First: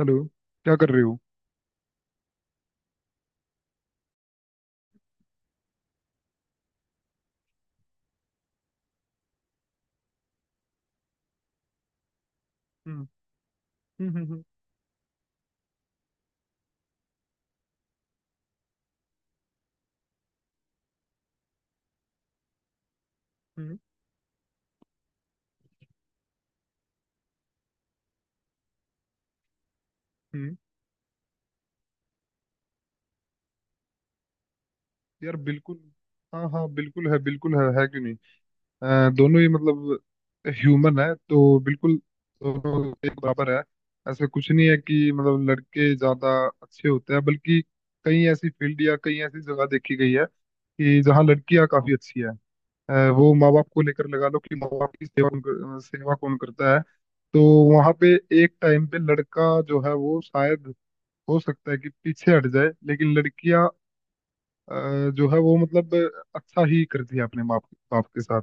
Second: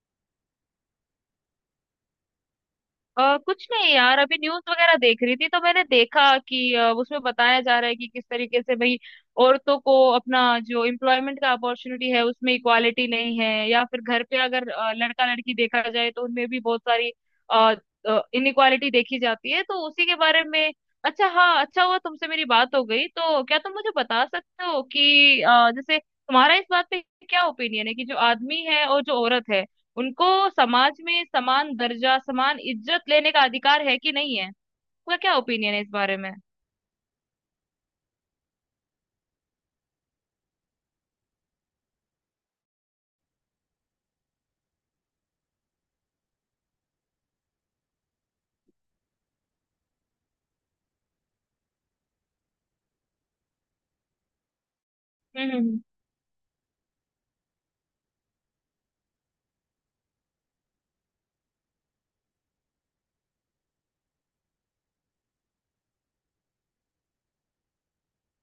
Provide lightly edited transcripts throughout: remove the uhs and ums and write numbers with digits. Hello. क्या कर रहे हो? कुछ नहीं यार, अभी न्यूज वगैरह देख रही थी तो मैंने देखा कि उसमें बताया जा रहा है कि किस तरीके से भाई औरतों को अपना जो एम्प्लॉयमेंट का अपॉर्चुनिटी है उसमें हम्म। इक्वालिटी नहीं है, या फिर हम्म। घर हम्म। पे हम्म। अगर लड़का लड़की देखा जाए तो उनमें भी बहुत सारी इनइक्वालिटी देखी जाती है, तो उसी के बारे में। अच्छा हाँ, अच्छा हुआ तुमसे मेरी बात हो गई, तो क्या तुम हम्म। मुझे बता सकते हो कि जैसे तुम्हारा इस बात पे क्या ओपिनियन है कि जो आदमी है और जो औरत है, उनको हम्म, समाज में समान दर्जा, समान इज्जत लेने का अधिकार है कि नहीं है। आपका क्या यार ओपिनियन बिल्कुल। है इस बारे में। हाँ हाँ, बिल्कुल है, बिल्कुल है क्यों नहीं? दोनों ही मतलब ह्यूमन है तो बिल्कुल दोनों एक बराबर है। ऐसा कुछ नहीं है कि मतलब लड़के ज्यादा अच्छे होते हैं, बल्कि कई ऐसी फील्ड या कई ऐसी जगह देखी गई है कि जहाँ लड़कियाँ काफी अच्छी है। वो माँ बाप को लेकर लगा लो कि माँ बाप की सेवा हम्म, हम्म, सेवा कौन करता है? तो वहां पे एक टाइम पे लड़का जो है वो शायद हो सकता है कि पीछे हट जाए, लेकिन लड़कियां जो है वो मतलब अच्छा ही करती है अपने माँ बाप के साथ।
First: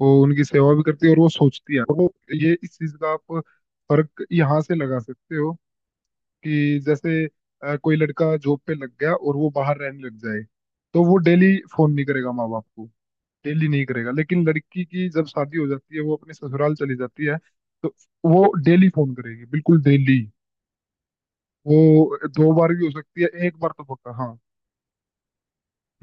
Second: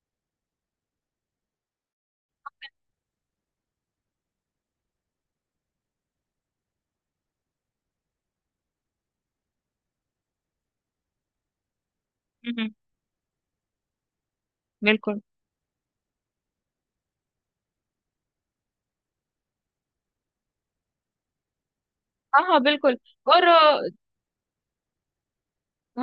वो उनकी सेवा भी करती है, और वो सोचती है, और वो ये इस चीज का आप फर्क यहाँ से लगा सकते हो कि जैसे कोई लड़का जॉब पे लग गया और वो बाहर रहने लग जाए तो वो डेली फोन नहीं करेगा माँ हम्म, बाप हम्म, को। डेली नहीं करेगा, लेकिन लड़की की बिल्कुल। जब शादी हो जाती है वो अपने ससुराल चली जाती है तो वो डेली फोन करेगी, बिल्कुल डेली। वो हाँ दो हाँ, बार भी हो बिल्कुल। सकती है, और एक बार तो पक्का। हाँ।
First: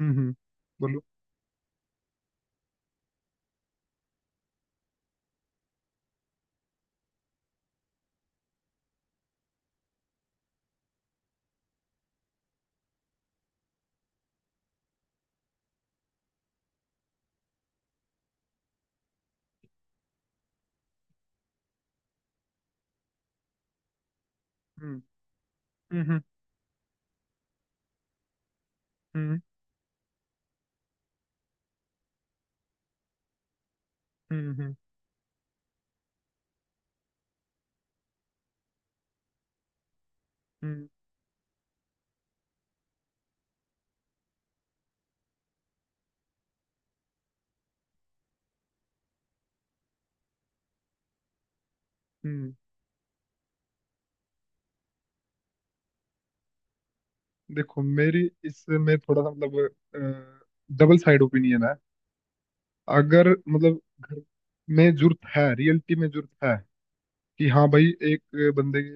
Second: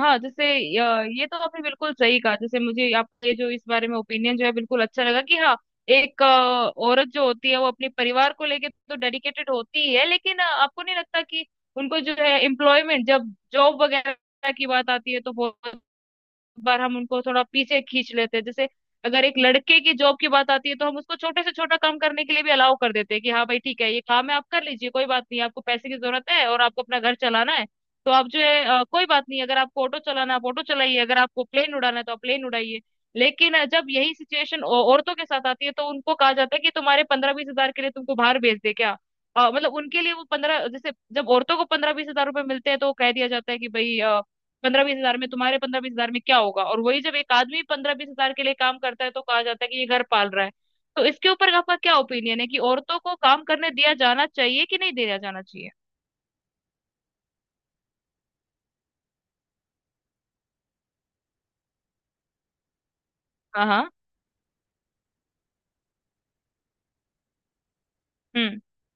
हम्म। हम्म। जैसे, बोलो। ये तो आपने बिल्कुल सही कहा, जैसे मुझे आपका ये जो इस बारे में ओपिनियन जो है बिल्कुल अच्छा लगा कि हाँ, एक औरत जो होती है वो अपने परिवार को लेके तो डेडिकेटेड होती ही है। लेकिन आपको नहीं लगता कि उनको जो है एम्प्लॉयमेंट, जब जॉब वगैरह की बात आती है तो बहुत बार हम उनको थोड़ा पीछे खींच लेते हैं। जैसे अगर एक लड़के की जॉब की बात आती है तो हम उसको छोटे से छोटा काम करने के लिए भी अलाउ कर देते हैं कि हाँ भाई ठीक है, ये काम है, आप कर लीजिए, हम्म। कोई बात नहीं, आपको पैसे की हम्म। जरूरत है और आपको अपना घर चलाना है, तो आप जो है कोई बात हम्म। नहीं, अगर आपको ऑटो चलाना है आप ऑटो चलाइए, अगर आपको प्लेन उड़ाना है तो आप प्लेन उड़ाइए। लेकिन जब यही हम्म। सिचुएशन हम्म। औरतों के साथ आती है तो उनको कहा जाता है कि तुम्हारे 15-20 हजार के लिए तुमको बाहर भेज दे क्या। मतलब उनके लिए वो पंद्रह, हम्म। जैसे जब औरतों को 15-20 हजार रुपए मिलते हैं तो कह दिया जाता है कि भाई 15-20 हजार में, तुम्हारे पंद्रह बीस हजार में क्या होगा। और वही जब एक आदमी 15-20 हजार के लिए काम करता है तो कहा जाता है कि ये घर पाल रहा है। तो इसके ऊपर आपका क्या ओपिनियन है हम्म। कि औरतों को काम करने दिया जाना चाहिए कि नहीं दिया जाना चाहिए। देखो, मेरी इसमें थोड़ा सा मतलब डबल साइड ओपिनियन है। अगर हाँ मतलब हाँ। घर में जरूरत है, रियलिटी में जरूरत है कि हाँ भाई एक हम्म, बंदे की,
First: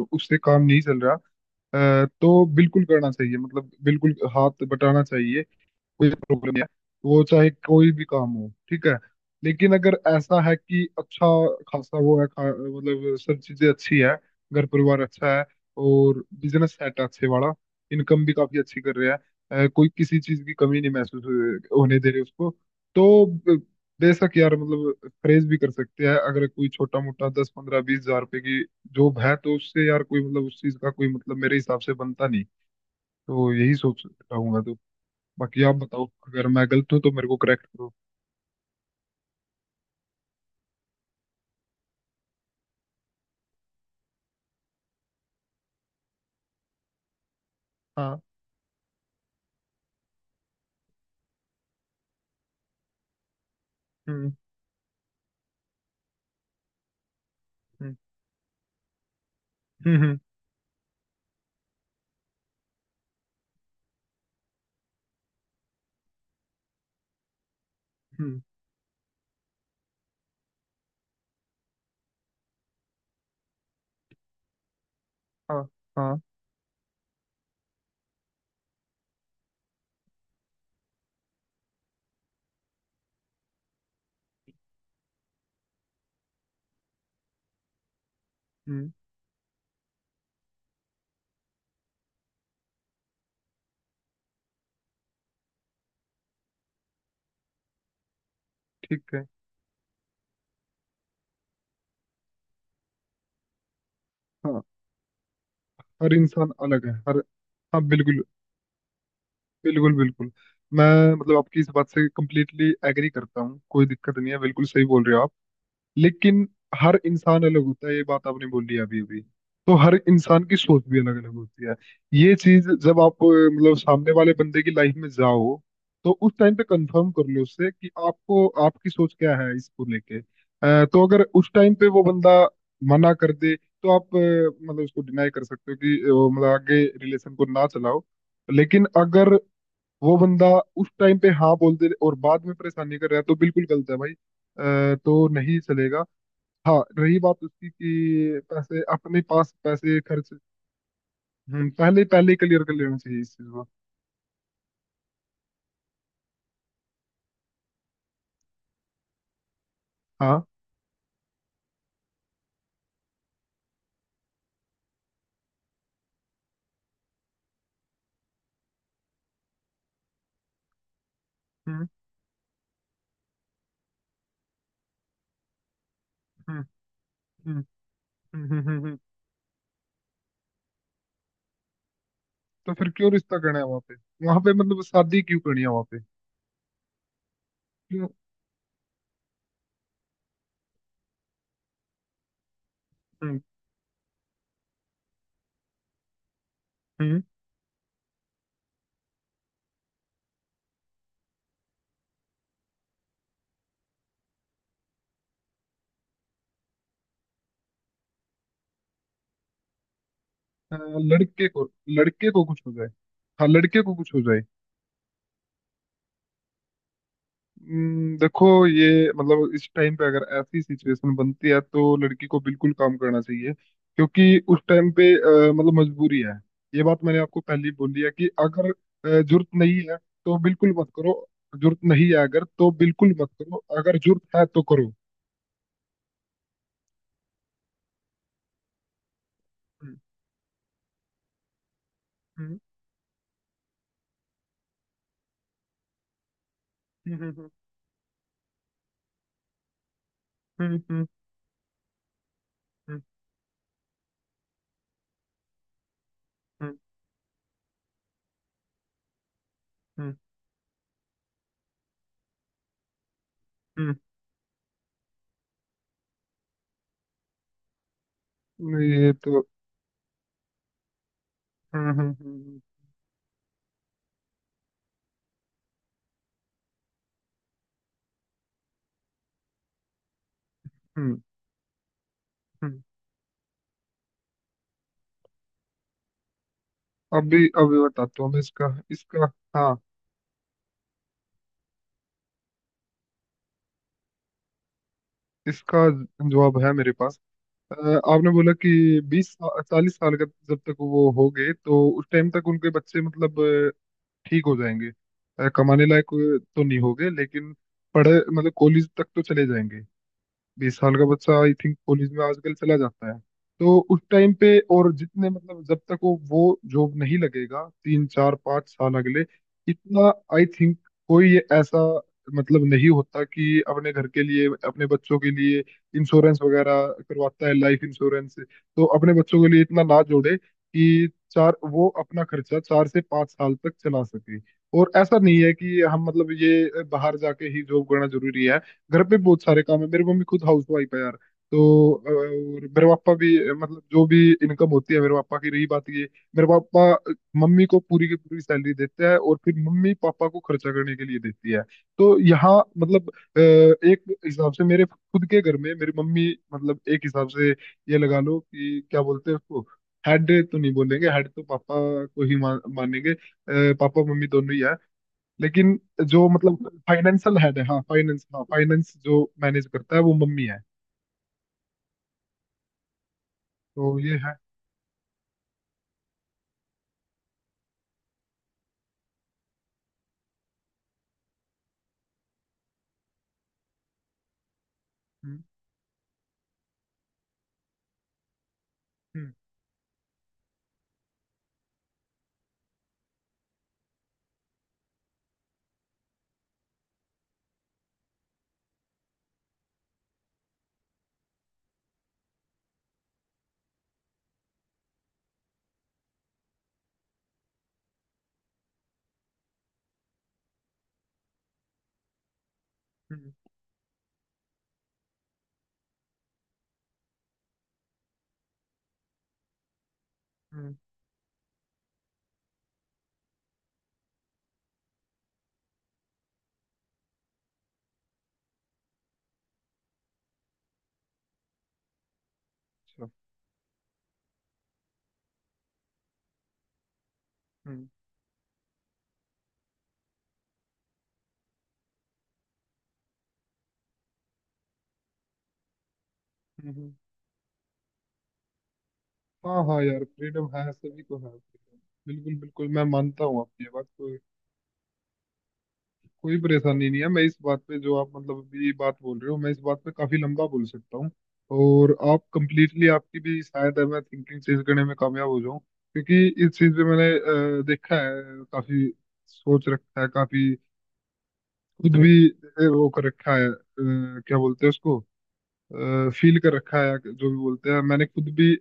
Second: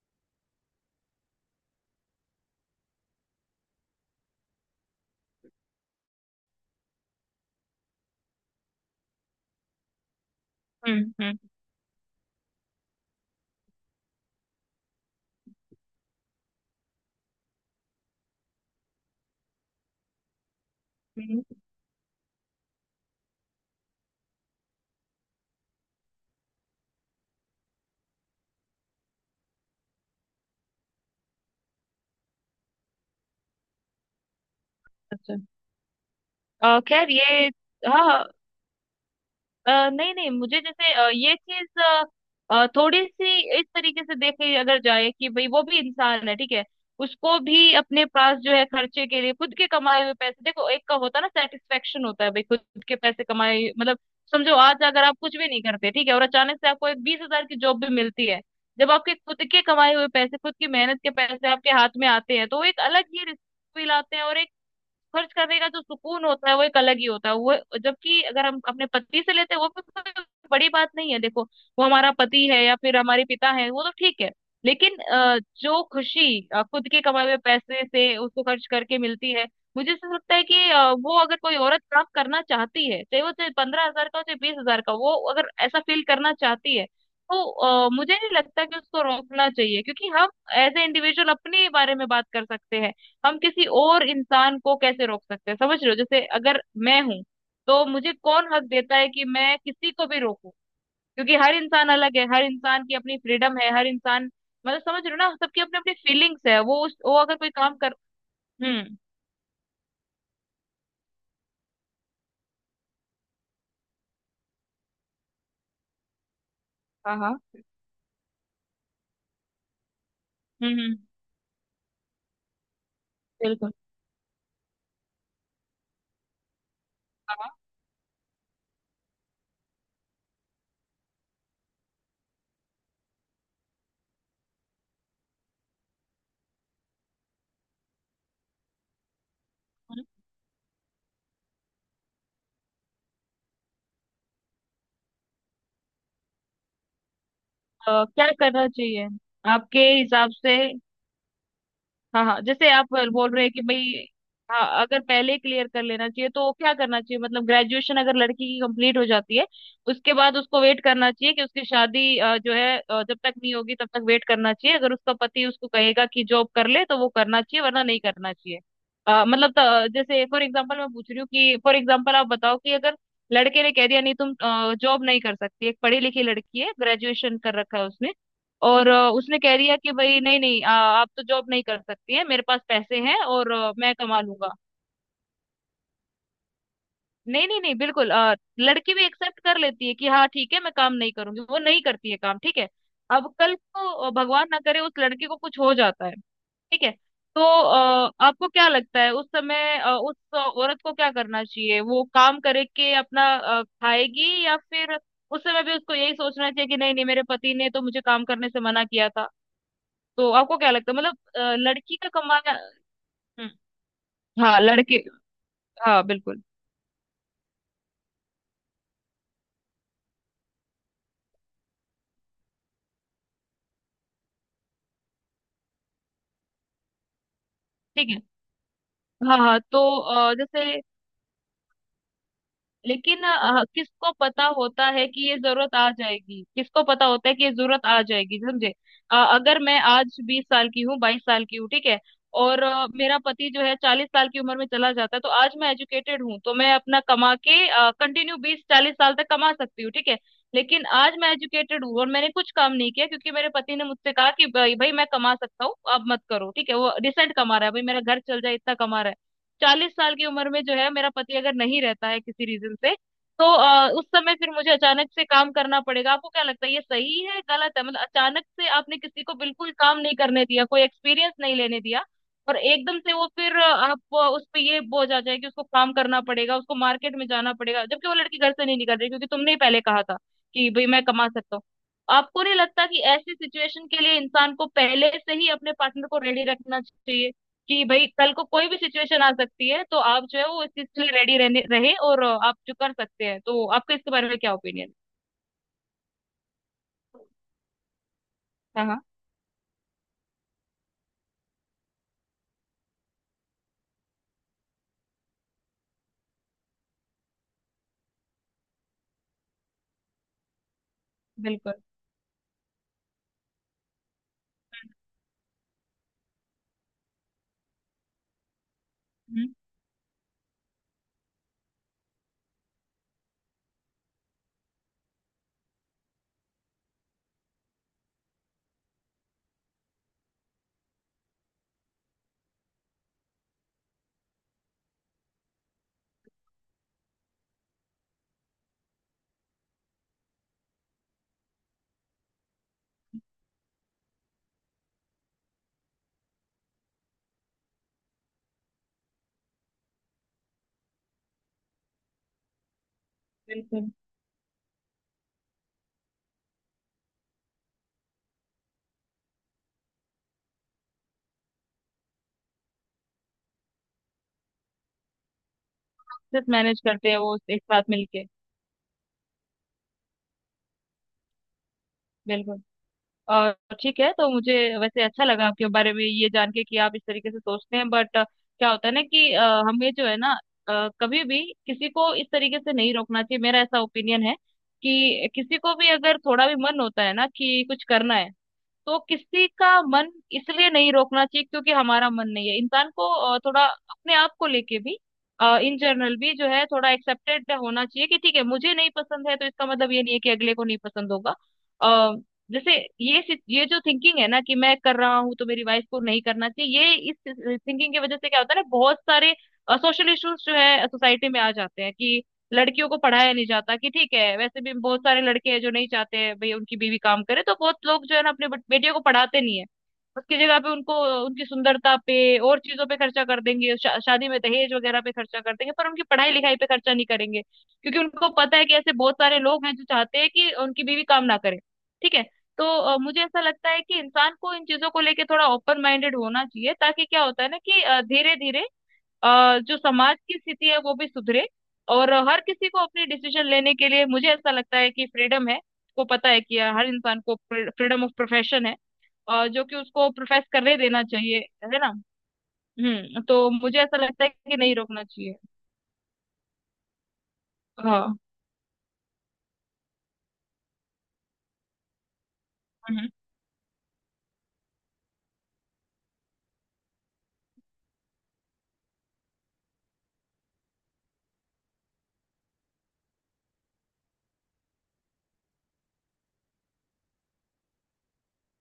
उससे काम नहीं चल रहा, तो बिल्कुल करना चाहिए, मतलब बिल्कुल हाथ बटाना चाहिए। कोई प्रॉब्लम नहीं है। वो चाहे कोई भी काम हो, ठीक है। लेकिन अगर ऐसा है कि हम्म, अच्छा हम्म, खासा वो है मतलब सब चीजें अच्छी है, घर परिवार अच्छा है, और बिजनेस सेट है अच्छे वाला, इनकम भी काफी अच्छी कर रहा है, कोई किसी चीज की कमी नहीं हम्म, होने दे रही उसको, तो बेशक यार मतलब प्रेज भी कर सकते हैं। अगर कोई छोटा मोटा 10-15-20 हजार रुपए की जॉब है तो उससे यार कोई मतलब, उस चीज का कोई मतलब मेरे हिसाब से बनता नहीं। तो यही सोच रहा हूँ मैं तो। अच्छा। बाकी आप बताओ, अगर मैं गलत हूँ खैर तो ये मेरे को करेक्ट करो। हाँ हाँ। नहीं नहीं, मुझे जैसे अ, ये चीज अ, अ, थोड़ी सी इस तरीके से देखे अगर जाए कि भाई वो भी इंसान है, ठीक है, उसको भी अपने हाँ। पास जो है खर्चे के लिए खुद के कमाए हुए पैसे, देखो एक का होता है ना सेटिस्फेक्शन, होता है भाई खुद के पैसे कमाए, मतलब हम्म। समझो आज अगर आप कुछ भी नहीं करते, ठीक है, और अचानक से आपको एक 20 हजार की जॉब हम्म। भी मिलती है, जब आपके खुद के कमाए हम्म। हुए हम्म। पैसे, खुद की मेहनत के पैसे आपके हाथ में आते हैं, तो वो एक अलग ही रिस्क फील आते हैं। और एक खर्च करने का जो सुकून होता है वो एक अलग ही होता है, वो जबकि हम्म। अगर हम अपने पति से लेते हैं वो भी तो कोई बड़ी बात नहीं है, देखो वो हमारा पति है या फिर हमारे पिता है वो तो ठीक है। लेकिन हाँ जो हाँ। खुशी खुद के कमाए हुए पैसे से उसको खर्च करके मिलती है, मुझे ऐसा लगता है कि वो अगर कोई औरत काम करना चाहती है, चाहे वो चाहे 15 हजार का हो चाहे 20 हजार का, वो अगर ऐसा फील करना चाहती है तो मुझे नहीं लगता कि हम्म। उसको रोकना चाहिए। क्योंकि हम एज ए इंडिविजुअल अपने बारे में बात कर सकते हैं, हम किसी और इंसान को कैसे रोक सकते हैं, समझ रहे हो। जैसे अगर मैं हूं तो मुझे कौन हक देता है ठीक है। कि मैं किसी को भी रोकूं। क्योंकि हर इंसान अलग है, हर इंसान की अपनी फ्रीडम है, हर इंसान, हाँ। मतलब समझ रहे हो ना सबकी अपनी अपनी हर फीलिंग्स इंसान है, वो अलग है, उस वो हर। अगर कोई काम हाँ कर, बिल्कुल। हम्म, बिल्कुल बिल्कुल। मैं मतलब आपकी इस बात से कंप्लीटली एग्री करता हूँ, कोई दिक्कत नहीं है, बिल्कुल सही बोल रहे हो आप। लेकिन हर हाँ हाँ, इंसान अलग होता है, ये बात आपने बोली अभी अभी, तो हर इंसान की हम्म, सोच भी हम्म, अलग अलग होती है। ये चीज जब आप बिल्कुल, मतलब सामने वाले बंदे की लाइफ में जाओ तो उस टाइम पे कंफर्म कर हाँ, लो हाँ, उससे कि आपको आपकी सोच क्या है इसको लेके, तो अगर उस टाइम पे वो बंदा मना कर दे तो आप, मतलब उसको डिनाई कर सकते हो कि वो मतलब आगे रिलेशन को ना चलाओ। लेकिन अगर हम्म। वो बंदा उस टाइम पे हाँ बोल दे और बाद में परेशानी कर रहा है तो बिल्कुल गलत है भाई, तो नहीं चलेगा। हाँ, रही बात उसकी क्या कि करना पैसे चाहिए अपने पास आपके पैसे खर्च। हिसाब से। पहले हाँ पहले ही हाँ, क्लियर जैसे कर आप लेना चाहिए इस बोल रहे चीज हैं कि को। भाई हाँ, अगर पहले क्लियर कर लेना चाहिए तो क्या करना चाहिए, मतलब ग्रेजुएशन अगर लड़की की कंप्लीट हो जाती है उसके बाद हाँ। उसको वेट करना चाहिए कि उसकी शादी जब तक नहीं होगी तब तक वेट करना चाहिए, अगर उसका पति उसको कहेगा कि जॉब कर ले तो वो करना चाहिए वरना नहीं करना चाहिए। जैसे फॉर एग्जाम्पल मैं पूछ रही हूँ कि फॉर हम्म। एग्जाम्पल आप बताओ कि अगर लड़के ने कह दिया नहीं, तुम जॉब नहीं कर सकती, एक पढ़ी लिखी लड़की हम्म। है, ग्रेजुएशन हम्म। कर रखा है उसने, हम्म। हम्म। हम्म। और हम्म। उसने कह दिया कि भाई नहीं नहीं, आप तो जॉब नहीं कर सकती हैं, मेरे पास तो फिर पैसे क्यों हैं रिश्ता और करना है वहां पे? मैं कमा वहां पे लूंगा। मतलब शादी क्यों करनी है वहां पे? नहीं नहीं नहीं, क्यों? बिल्कुल लड़की भी एक्सेप्ट कर लेती है कि हाँ ठीक है मैं काम नहीं करूंगी, वो नहीं करती है काम, ठीक है। अब हम्म। कल को भगवान ना करे उस लड़की को कुछ हो जाता है, ठीक है, हम्म। तो आपको क्या लगता है उस समय उस औरत को क्या करना चाहिए, वो काम करके अपना खाएगी या फिर उस समय भी उसको यही सोचना चाहिए कि नहीं नहीं मेरे पति ने तो मुझे काम करने से मना किया था। तो आपको क्या अ, लगता है, मतलब लड़के को लड़की का लड़के को कमाना, कुछ हो जाए। हाँ, हम्म, लड़के को कुछ हो जाए। हाँ लड़के, हाँ बिल्कुल। देखो ये मतलब इस टाइम पे अगर ऐसी सिचुएशन बनती है तो लड़की को बिल्कुल काम करना चाहिए, क्योंकि उस टाइम पे मतलब मजबूरी है। ये बात मैंने आपको पहले ही बोली ठीक है है, कि अगर हाँ जरूरत हाँ, नहीं तो है तो बिल्कुल जैसे मत करो। जरूरत नहीं है अगर तो बिल्कुल लेकिन मत करो, अगर किसको जरूरत पता है तो होता करो। है कि ये जरूरत आ जाएगी, किसको पता होता है कि ये जरूरत आ जाएगी, समझे। अगर मैं हम्म। आज 20 साल की हूँ, 22 साल की हूँ, ठीक है, हम्म। और मेरा पति जो है 40 साल की उम्र में चला जाता है, तो आज मैं एजुकेटेड हूँ तो मैं अपना कमा हम्म। के कंटिन्यू 20-40 साल तक कमा सकती हूँ, ठीक है। हम्म। लेकिन हम्म। आज मैं एजुकेटेड हूँ और मैंने कुछ काम नहीं हम्म। किया क्योंकि मेरे पति ने मुझसे कहा कि भाई भाई मैं कमा सकता हूँ अब मत करो, ठीक है, हम्म। वो रिसेंट कमा रहा है भाई, मेरा घर चल जाए इतना कमा रहा है। चालीस हम्म। साल की उम्र में जो है मेरा पति अगर नहीं रहता है किसी रीजन से, तो हम्म। उस समय फिर मुझे अचानक से काम करना पड़ेगा। आपको क्या लगता है ये सही है, गलत है। मतलब अचानक से आपने ये किसी को तो। बिल्कुल काम नहीं करने दिया, कोई एक्सपीरियंस नहीं लेने हम्म। दिया, हम्म। और हम्म। एकदम से वो फिर उस पे ये बोझ आ जाए कि उसको काम करना पड़ेगा, उसको मार्केट में जाना पड़ेगा, जबकि वो लड़की घर से नहीं निकल रही क्योंकि तुमने ही पहले कहा था कि भाई मैं हम्म। कमा सकता हूँ। आपको नहीं हम्म। लगता कि ऐसी सिचुएशन के लिए इंसान को पहले से ही अपने पार्टनर को रेडी रखना चाहिए अभी अभी कि भाई बताता हूँ कल मैं को कोई इसका। भी सिचुएशन इसका आ सकती हाँ, है, तो आप जो है वो इस चीज के लिए रेडी रहने रहे, और आप जो कर सकते हैं, तो आपका इसके बारे में क्या ओपिनियन इसका जवाब है मेरे पास। अ, आपने बोला कि है। हाँ हाँ 20-40 साल का जब तक वो हो गए तो उस टाइम तक उनके बच्चे मतलब ठीक हो जाएंगे। कमाने लायक तो नहीं होंगे लेकिन पढ़े मतलब कॉलेज तक तो चले जाएंगे। 20 साल का बच्चा आई बिल्कुल, थिंक कॉलेज में आजकल चला जाता है। तो उस टाइम पे, और जितने मतलब जब तक वो जॉब नहीं लगेगा 3-4-5 साल अगले, हम्म, इतना आई थिंक कोई ये ऐसा मतलब नहीं होता कि अपने घर के लिए अपने बच्चों के लिए इंश्योरेंस वगैरह करवाता है लाइफ इंश्योरेंस, तो अपने बच्चों के लिए इतना ना जोड़े कि चार वो अपना खर्चा 4 से 5 साल तक चला सके। और ऐसा नहीं है कि हम मतलब ये बाहर जाके ही जॉब करना जरूरी है। घर पे बहुत सारे काम है, मेरी मम्मी खुद हाउस वाइफ है यार। तो और मेरे पापा भी, मतलब जो भी इनकम होती है मेरे पापा की, रही बात ये, मेरे पापा मम्मी को पूरी की पूरी सैलरी देते हैं और फिर मम्मी पापा को खर्चा करने के लिए देती है। तो यहाँ मतलब बिल्कुल। एक हिसाब से मेरे खुद के घर में मेरी मम्मी मतलब एक हिसाब से ये लगा लो कि क्या बोलते हैं उसको। हेड तो नहीं बोलेंगे, हेड तो पापा को ही मानेंगे। पापा मम्मी दोनों ही है। लेकिन जो सिर्फ मतलब मैनेज करते हैं वो फाइनेंशियल हेड एक है, हाँ साथ मिलके, फाइनेंस, हाँ फाइनेंस जो मैनेज करता है वो मम्मी है। बिल्कुल। और तो ठीक है, ये तो है। मुझे वैसे अच्छा लगा आपके बारे में ये जान के कि आप इस तरीके से सोचते हैं। बट क्या होता है ना कि हमें जो है ना, कभी भी किसी को इस तरीके से नहीं रोकना चाहिए, मेरा ऐसा ओपिनियन है कि हम्म। किसी को भी अगर थोड़ा भी मन होता है ना कि कुछ करना है, तो हम्म। किसी का मन इसलिए नहीं रोकना चाहिए क्योंकि हमारा मन नहीं है। इंसान को थोड़ा अपने आप को लेके भी, इन जनरल भी जो है थोड़ा एक्सेप्टेड होना चाहिए कि ठीक है मुझे नहीं पसंद है तो इसका मतलब ये नहीं है कि अगले को नहीं पसंद होगा। अ, जैसे ये जो थिंकिंग है ना कि मैं कर रहा हूँ तो मेरी वाइफ को नहीं करना चाहिए, ये इस थिंकिंग की वजह से क्या होता है ना, बहुत सारे सोशल इश्यूज जो है सोसाइटी में आ जाते हैं कि लड़कियों को हम्म। पढ़ाया नहीं जाता कि ठीक है, वैसे भी बहुत सारे लड़के हैं जो नहीं चाहते हैं भाई उनकी बीवी काम करे, तो बहुत लोग जो है ना अपने बेटियों को पढ़ाते नहीं है, उसकी जगह पे हम्म, उनको, उनकी सुंदरता पे और चीजों पे खर्चा कर देंगे, शादी में दहेज वगैरह पे खर्चा कर देंगे पर उनकी पढ़ाई लिखाई पे खर्चा नहीं करेंगे क्योंकि उनको पता है कि ऐसे बहुत सारे लोग हैं जो चाहते हैं कि उनकी बीवी काम ना करे, ठीक है। तो अच्छा। मुझे ऐसा लगता है कि इंसान को इन चीजों को लेके थोड़ा ओपन माइंडेड होना चाहिए ताकि क्या होता है ना कि हम्म। धीरे धीरे जो समाज की स्थिति है वो भी सुधरे, और हर किसी को अपनी डिसीजन लेने के लिए मुझे ऐसा लगता है कि फ्रीडम है, को पता है कि हम्म। हर हम्म। इंसान को फ्रीडम ऑफ प्रोफेशन है, हाँ जो कि हाँ यार, उसको प्रोफेस फ्रीडम है, करने सभी देना को है चाहिए, है freedom। ना। बिल्कुल बिल्कुल, मैं हम्म, मानता हूँ तो आपकी ये मुझे बात। ऐसा कोई लगता है कि नहीं रोकना चाहिए। कोई परेशानी नहीं है। मैं इस बात पे जो आप हाँ, मतलब अभी ये बात बोल रहे हो, मैं इस बात पे काफी लंबा बोल सकता हूँ, और आप कंप्लीटली, हम्म, आपकी भी शायद है, मैं थिंकिंग चेंज करने में कामयाब हो जाऊं, क्योंकि इस चीज पे मैंने देखा है काफी, सोच रखा है काफी, खुद भी वो कर रखा है, क्या बोलते हैं उसको, फील कर रखा है, जो भी बोलते हैं, मैंने खुद भी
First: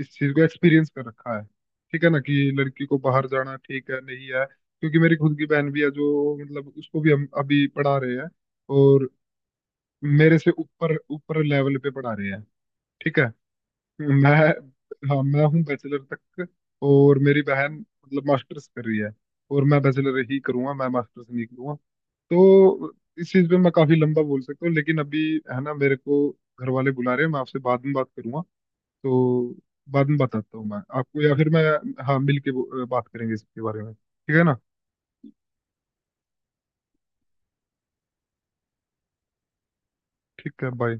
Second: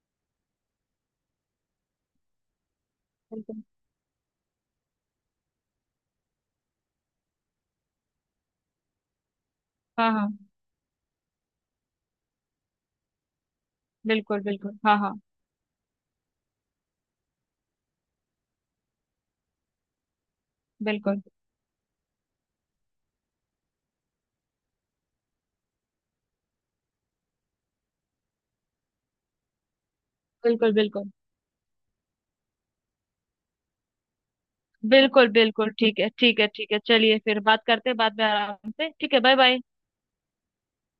इस चीज को एक्सपीरियंस कर रखा है। ठीक है ना कि लड़की को बाहर जाना बिल्कुल, ठीक है नहीं है, क्योंकि मेरी खुद की बहन भी है जो मतलब उसको भी हम अभी पढ़ा रहे हैं। और हाँ हाँ, मेरे से ऊपर ऊपर लेवल पे पढ़ा रहे हैं। ठीक है। बिल्कुल मैं बिल्कुल, हाँ हाँ, हाँ, मैं हूँ बैचलर तक। और मेरी बहन मतलब मास्टर्स कर रही है। और मैं बैचलर ही करूंगा, मैं बिल्कुल मास्टर्स नहीं करूंगा। तो इस चीज पे मैं काफी लंबा बोल सकता हूँ, लेकिन अभी है ना, मेरे को घर वाले बुला रहे हैं, मैं आपसे बाद में बात करूंगा। तो बाद में बताता हूँ बिल्कुल, मैं बिल्कुल आपको, या फिर मैं, हाँ, मिल के बात करेंगे इसके बारे में, ठीक है ना? बिल्कुल बिल्कुल। ठीक है ठीक है ठीक है, चलिए फिर बात करते हैं बाद में आराम से, ठीक है, बाय बाय। ठीक है, बाय।